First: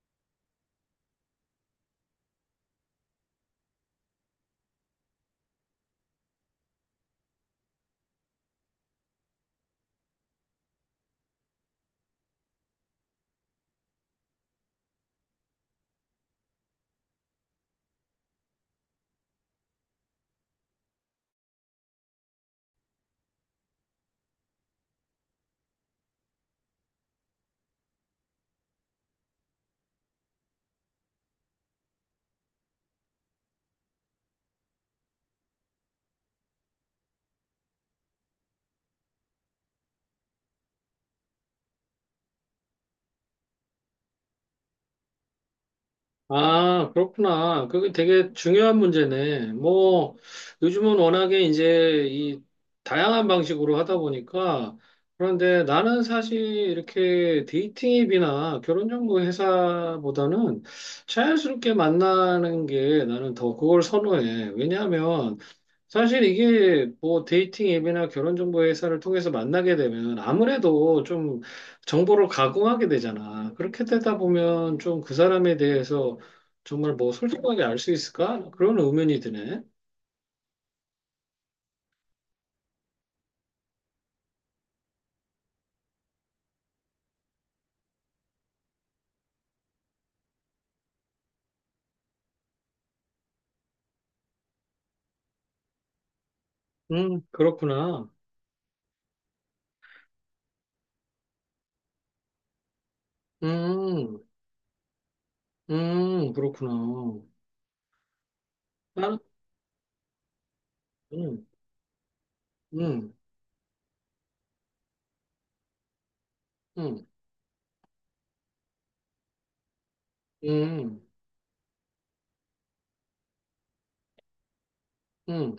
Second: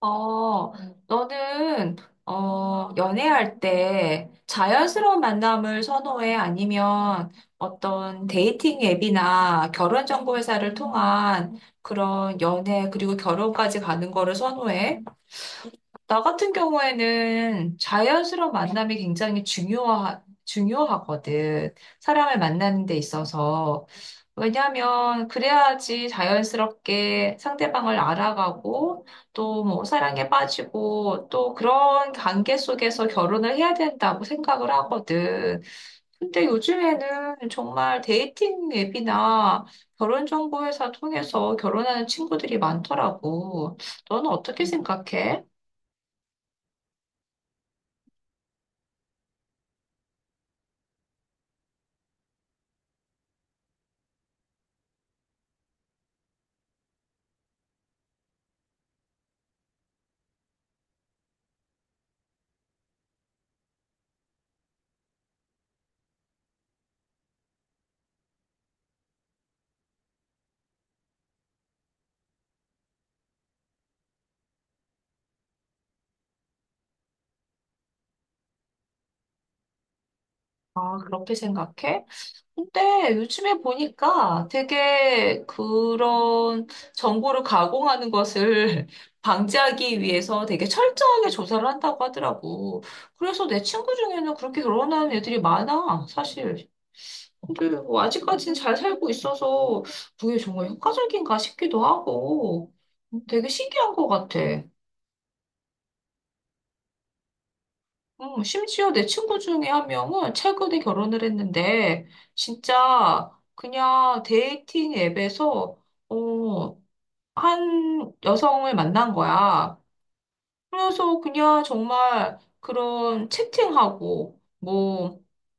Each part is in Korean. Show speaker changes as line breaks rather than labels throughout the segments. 어, 너는, 연애할 때 자연스러운 만남을 선호해? 아니면 어떤 데이팅 앱이나 결혼정보 회사를 통한 그런 연애, 그리고 결혼까지 가는 거를 선호해? 나 같은 경우에는 자연스러운 만남이 굉장히 중요하거든. 사람을 만나는 데 있어서. 왜냐하면 그래야지 자연스럽게 상대방을 알아가고 또 뭐 사랑에 빠지고 또 그런 관계 속에서 결혼을 해야 된다고 생각을 하거든. 근데 요즘에는 정말 데이팅 앱이나 결혼 정보 회사 통해서 결혼하는 친구들이 많더라고. 너는 어떻게 생각해?
아, 그렇구나. 그게 되게 중요한 문제네. 뭐, 요즘은 워낙에 이제 이 다양한 방식으로 하다 보니까, 그런데 나는 사실 이렇게 데이팅 앱이나 결혼 정보 회사보다는 자연스럽게 만나는 게 나는 더 그걸 선호해. 왜냐하면 사실 이게 뭐 데이팅 앱이나 결혼 정보 회사를 통해서 만나게 되면 아무래도 좀 정보를 가공하게 되잖아. 그렇게 되다 보면 좀 그 사람에 대해서 정말 뭐 솔직하게 알 수 있을까? 그런 의문이 드네.
아, 그렇게 생각해? 근데 요즘에 보니까 되게 그런 정보를 가공하는 것을 방지하기 위해서 되게 철저하게 조사를 한다고 하더라고. 그래서 내 친구 중에는 그렇게 결혼하는 애들이 많아, 사실. 근데 뭐
그렇구나.
아직까지는 잘 살고 있어서 그게 정말 효과적인가 싶기도 하고 되게 신기한 것
음,
같아.
그렇구나.
심지어 내
나는,
친구 중에 한 명은 최근에 결혼을
음,
했는데,
음,
진짜 그냥 데이팅 앱에서, 어,
음,
한 여성을 만난 거야.
음,
그래서 그냥 정말 그런 채팅하고, 뭐,
음,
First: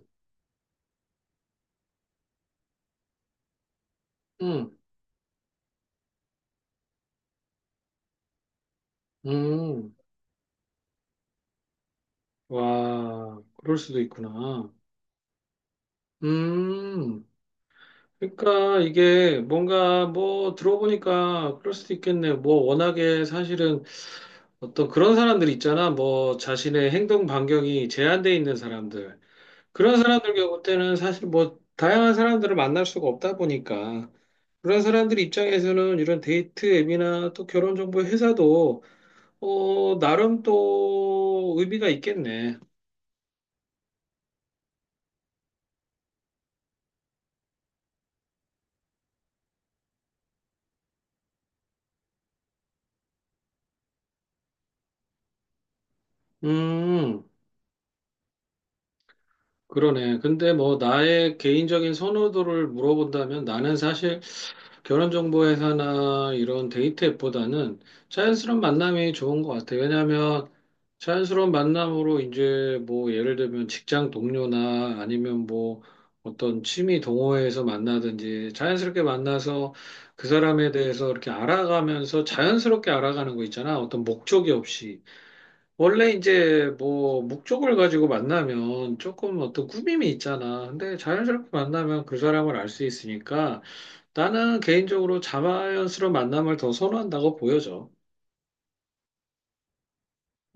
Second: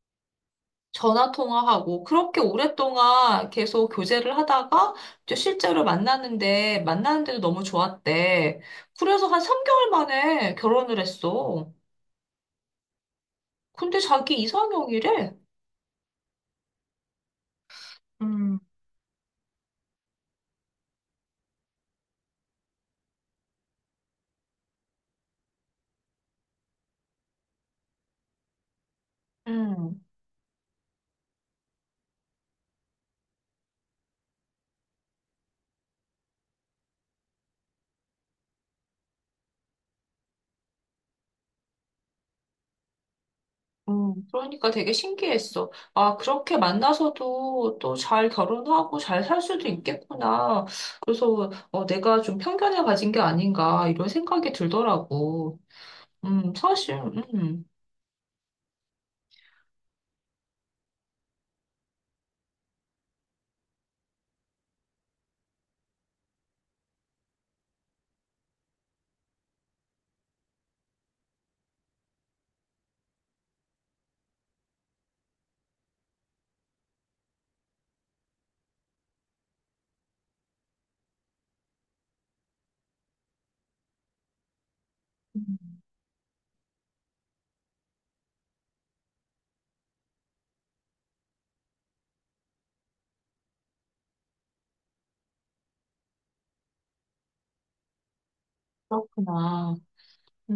전화 통화하고, 그렇게 오랫동안 계속 교제를
음,
하다가, 이제 실제로 만났는데, 만났는데도 너무 좋았대. 그래서 한 3개월
음.
만에 결혼을 했어.
와, 그럴
근데
수도
자기
있구나.
이상형이래.
음. 그러니까 이게 뭔가 뭐 들어보니까 그럴 수도 있겠네. 뭐 워낙에 사실은 어떤 그런 사람들 있잖아. 뭐 자신의 행동 반경이 제한돼 있는 사람들. 그런
음.
사람들 경우 때는 사실 뭐 다양한 사람들을 만날 수가 없다 보니까 그런 사람들 입장에서는 이런 데이트 앱이나 또 결혼 정보 회사도 나름 또 의미가 있겠네.
그러니까 되게 신기했어. 아, 그렇게 만나서도 또 잘 결혼하고 잘 살 수도 있겠구나. 그래서 내가 좀 편견을 가진 게 아닌가 이런 생각이 들더라고. 사실,
음.
음,
그러네. 근데 뭐 나의 개인적인 선호도를 물어본다면 나는 사실 결혼정보회사나 이런 데이트 앱보다는 자연스러운 만남이 좋은 것 같아요. 왜냐하면 자연스러운 만남으로 이제 뭐 예를 들면 직장 동료나 아니면 뭐 어떤 취미 동호회에서 만나든지 자연스럽게 만나서 그 사람에 대해서 이렇게 알아가면서 자연스럽게 알아가는 거 있잖아. 어떤 목적이 없이. 원래 이제 뭐 목적을 가지고 만나면 조금 어떤 꾸밈이 있잖아. 근데 자연스럽게 만나면 그 사람을 알 수 있으니까 나는 개인적으로 자연스러운 만남을 더 선호한다고 보여져.
그렇구나.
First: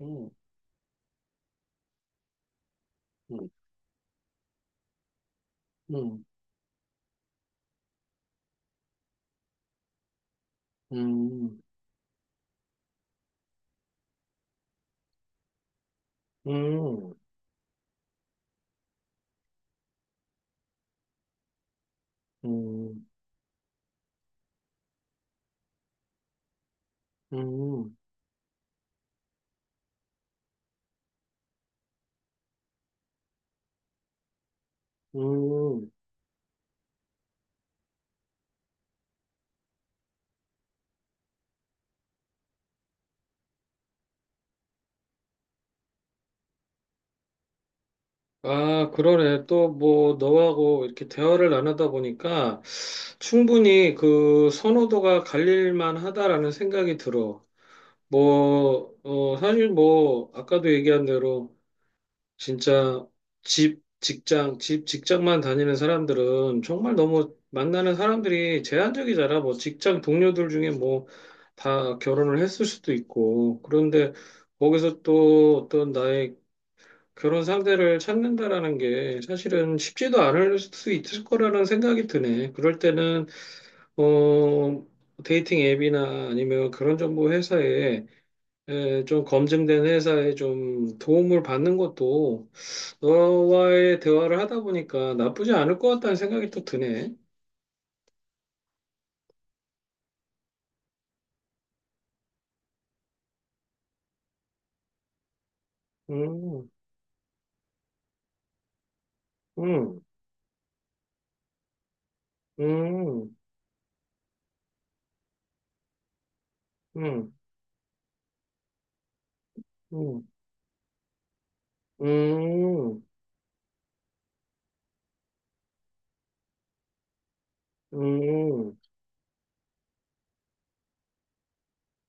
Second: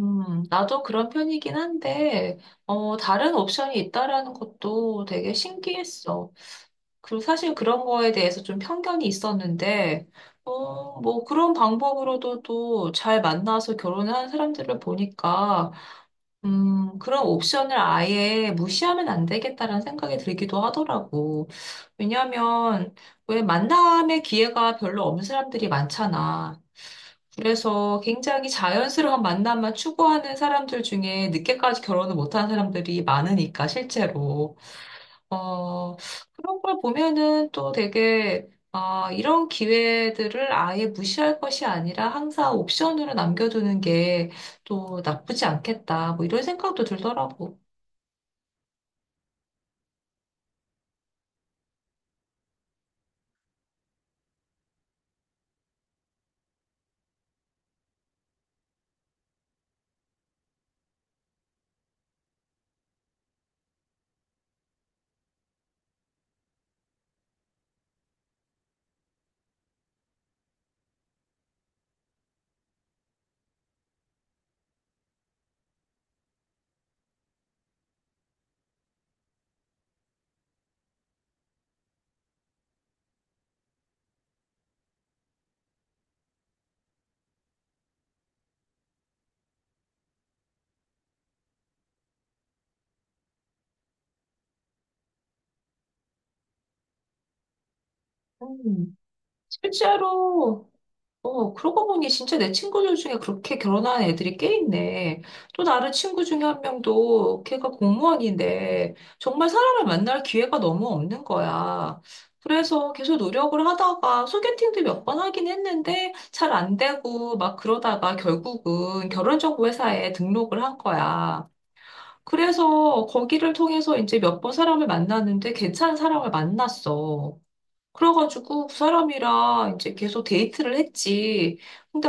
음,
나도 그런 편이긴 한데, 다른
음,
옵션이 있다라는 것도 되게
음,
신기했어. 그 사실 그런 거에 대해서 좀 편견이 있었는데, 뭐 그런
음,
방법으로도 또 잘 만나서 결혼을 한 사람들을 보니까,
음,
그런 옵션을 아예 무시하면 안 되겠다라는 생각이 들기도 하더라고. 왜냐하면
음,
왜 만남의 기회가 별로 없는 사람들이 많잖아.
음,
그래서 굉장히 자연스러운 만남만 추구하는 사람들 중에 늦게까지 결혼을 못한 사람들이 많으니까, 실제로.
음.
어, 그런 걸 보면은 또 되게, 아, 이런 기회들을 아예 무시할 것이 아니라 항상 옵션으로 남겨두는 게 또 나쁘지 않겠다. 뭐 이런 생각도 들더라고.
아, 그러네. 또 뭐 너하고 이렇게 대화를 나누다 보니까 충분히 그 선호도가 갈릴 만하다라는 생각이 들어. 뭐, 사실 뭐, 아까도 얘기한 대로, 진짜 집, 직장, 집, 직장만 다니는 사람들은 정말 너무 만나는 사람들이 제한적이잖아. 뭐, 직장 동료들 중에 뭐, 다 결혼을 했을 수도 있고. 그런데 거기서 또 어떤 나의 결혼 상대를 찾는다라는 게 사실은 쉽지도 않을 수 있을 거라는 생각이 드네. 그럴 때는, 어, 데이팅 앱이나 아니면 그런 정보 회사에 예, 좀 검증된 회사에 좀 도움을 받는 것도 너와의 대화를 하다 보니까 나쁘지 않을 것 같다는 생각이 또 드네.
음, 실제로 그러고 보니 진짜 내 친구들 중에 그렇게 결혼한 애들이 꽤 있네. 또 다른 친구 중에 한
음,
명도 걔가 공무원인데 정말 사람을
음,
만날 기회가 너무 없는 거야. 그래서 계속
음,
노력을 하다가 소개팅도 몇 번 하긴 했는데 잘 안
음,
되고 막 그러다가 결국은 결혼정보회사에
음,
등록을 한 거야.
음,
그래서 거기를 통해서 이제 몇 번 사람을 만났는데 괜찮은 사람을 만났어. 그래가지고 그
음,
사람이랑 이제 계속 데이트를 했지. 근데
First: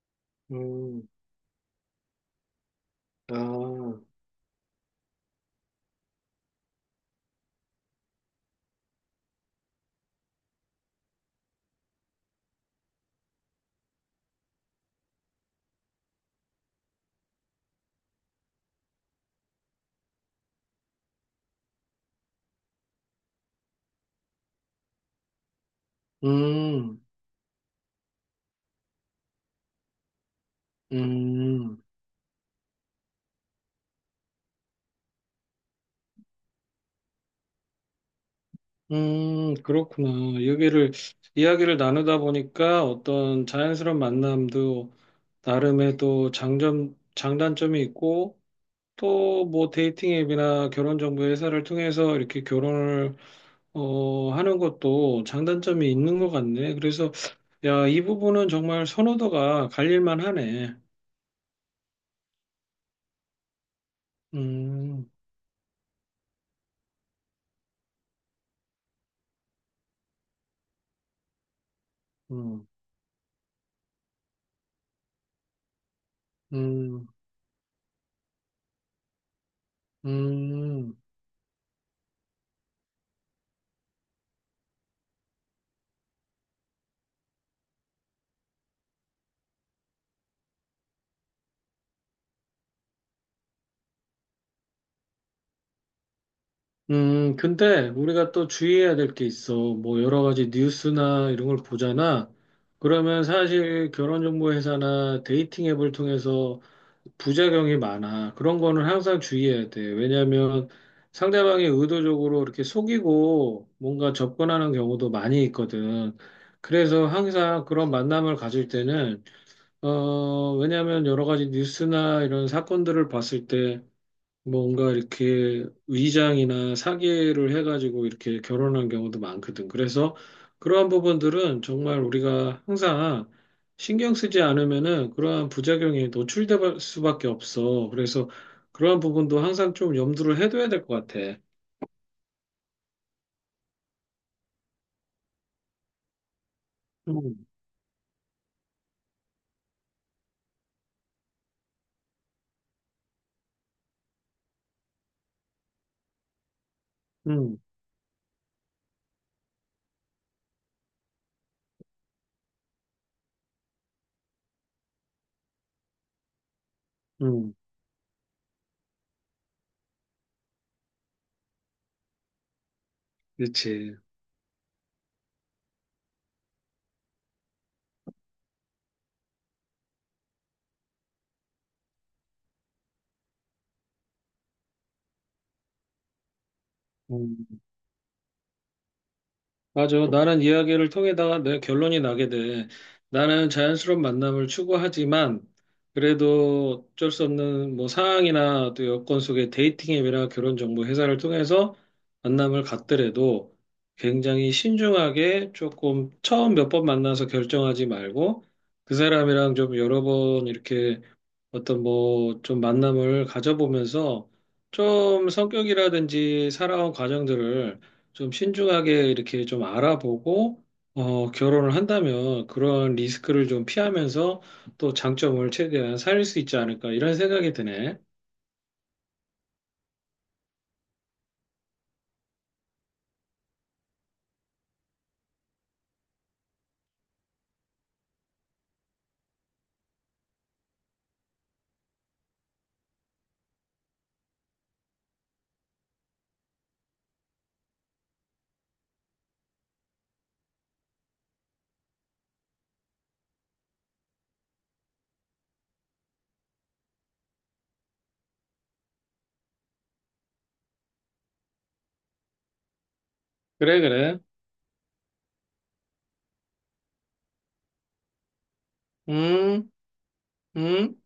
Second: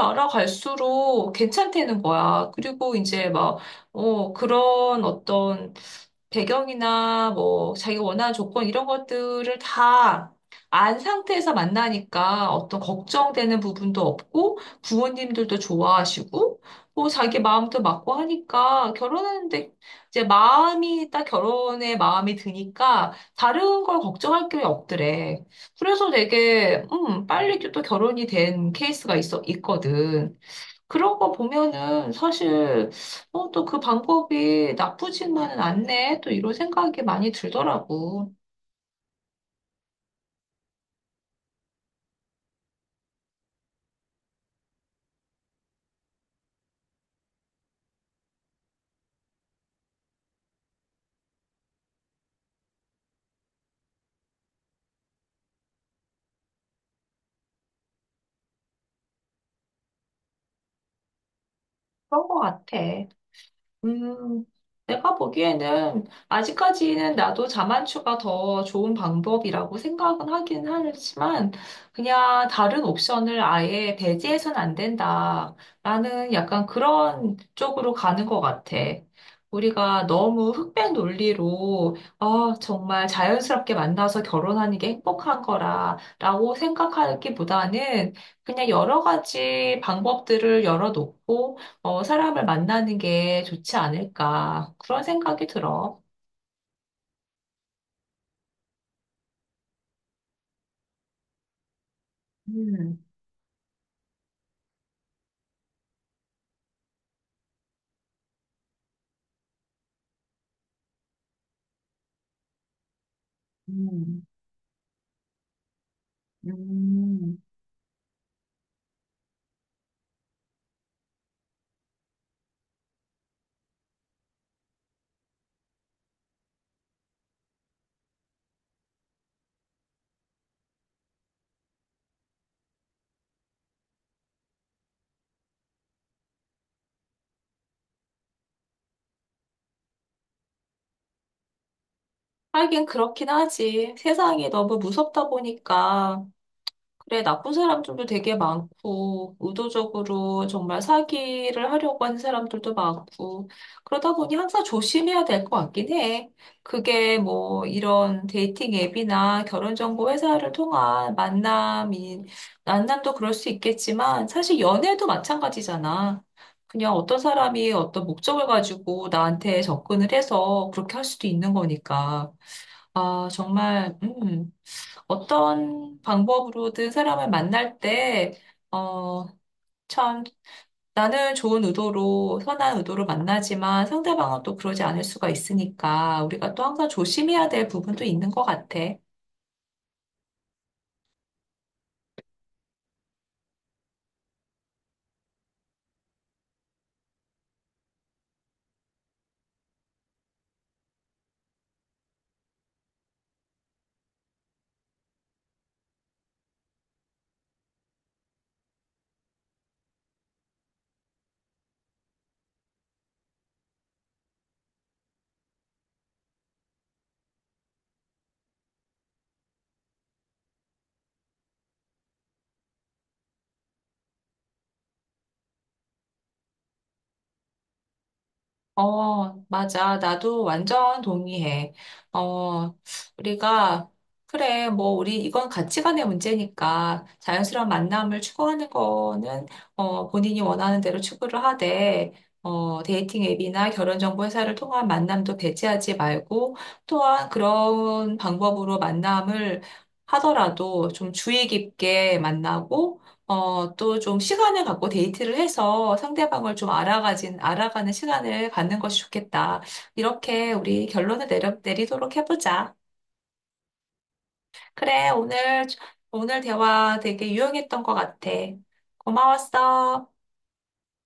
음,
알아갈수록 괜찮다는 거야. 그리고 이제 막,
아,
그런 어떤 배경이나 뭐 자기가 원하는 조건 이런 것들을 다 안 상태에서 만나니까 어떤 걱정되는 부분도 없고 부모님들도 좋아하시고 뭐 자기 마음도 맞고 하니까 결혼하는데 이제 마음이 딱 결혼에 마음이 드니까 다른 걸 걱정할 게 없더래. 그래서 되게,
음,
빨리 또 결혼이 된 케이스가 있어, 있거든. 그런 거
음,
보면은 사실, 또 그 방법이 나쁘지만은 않네. 또 이런 생각이 많이 들더라고.
그렇구나. 여기를, 이야기를 나누다 보니까 어떤 자연스러운 만남도 나름의 또 장점, 장단점이 있고, 또 뭐 데이팅 앱이나 결혼 정보 회사를 통해서 이렇게 결혼을 하는 것도 장단점이 있는 것 같네. 그래서 야, 이 부분은 정말 선호도가 갈릴만 하네.
그런 거 같아. 음,
음,
내가 보기에는 아직까지는 나도 자만추가 더 좋은 방법이라고 생각은 하긴 하지만 그냥
음,
다른 옵션을 아예 배제해서는 안 된다라는 약간
음,
그런 쪽으로 가는 것 같아. 우리가 너무 흑백
음,
논리로 아, 정말 자연스럽게 만나서 결혼하는 게 행복한 거라라고 생각하기보다는 그냥 여러 가지 방법들을 열어놓고 사람을 만나는 게 좋지 않을까. 그런 생각이 들어.
근데 우리가 또 주의해야 될 게 있어. 뭐 여러 가지 뉴스나 이런 걸 보잖아.
음.
그러면 사실 결혼정보 회사나 데이팅 앱을 통해서 부작용이 많아. 그런 거는 항상 주의해야 돼. 왜냐하면 상대방이 의도적으로 이렇게 속이고 뭔가
음.
접근하는 경우도 많이 있거든. 그래서
음.
항상 그런 만남을 가질 때는, 왜냐하면 여러 가지 뉴스나 이런 사건들을 봤을 때 뭔가 이렇게 위장이나 사기를 해가지고 이렇게 결혼한 경우도 많거든. 그래서 그러한 부분들은 정말 우리가 항상 신경 쓰지 않으면은 그러한 부작용에 노출될 수밖에 없어. 그래서 그러한 부분도 항상 좀 염두를 해둬야 될 것 같아.
하긴 그렇긴 하지. 세상이 너무 무섭다 보니까. 그래,
음,
나쁜 사람들도 되게 많고, 의도적으로 정말 사기를 하려고 하는 사람들도 많고, 그러다 보니 항상 조심해야 될 것 같긴 해. 그게
음,
뭐 이런 데이팅 앱이나 결혼정보 회사를 통한 만남이, 만남도 그럴 수 있겠지만, 사실 연애도 마찬가지잖아. 그냥 어떤
음,
사람이 어떤 목적을 가지고 나한테 접근을 해서 그렇게 할 수도 있는 거니까. 아,
그렇지.
정말, 어떤 방법으로든 사람을 만날 때, 어, 참, 나는 좋은 의도로, 선한 의도로 만나지만 상대방은 또 그러지 않을 수가 있으니까 우리가 또 항상 조심해야
음.
될 부분도 있는 것 같아.
맞아. 나는 이야기를 통해다가 내 결론이 나게 돼. 나는 자연스러운 만남을 추구하지만 그래도 어쩔 수 없는 뭐 상황이나 또 여건 속에 데이팅 앱이나 결혼 정보 회사를 통해서 만남을 갖더라도 굉장히 신중하게 조금 처음 몇 번 만나서 결정하지 말고 그 사람이랑 좀 여러 번 이렇게 어떤 뭐 좀 만남을 가져보면서 좀 성격이라든지 살아온 과정들을 좀 신중하게 이렇게 좀 알아보고 결혼을 한다면 그런 리스크를 좀 피하면서 또 장점을 최대한 살릴 수 있지 않을까 이런 생각이 드네.
어, 맞아. 나도 완전 동의해. 어, 우리가, 그래, 뭐, 우리, 이건 가치관의 문제니까 자연스러운 만남을 추구하는 거는, 본인이 원하는 대로 추구를 하되, 데이팅 앱이나 결혼정보회사를 통한 만남도 배제하지 말고, 또한 그런 방법으로 만남을 하더라도 좀 주의 깊게 만나고, 또 좀 시간을 갖고 데이트를 해서 상대방을 좀 알아가는 시간을 갖는 것이 좋겠다. 이렇게 우리 결론을 내리도록 해보자.
그래, 그래.
그래, 오늘 대화 되게 유용했던 것 같아.
음,
고마웠어.
음.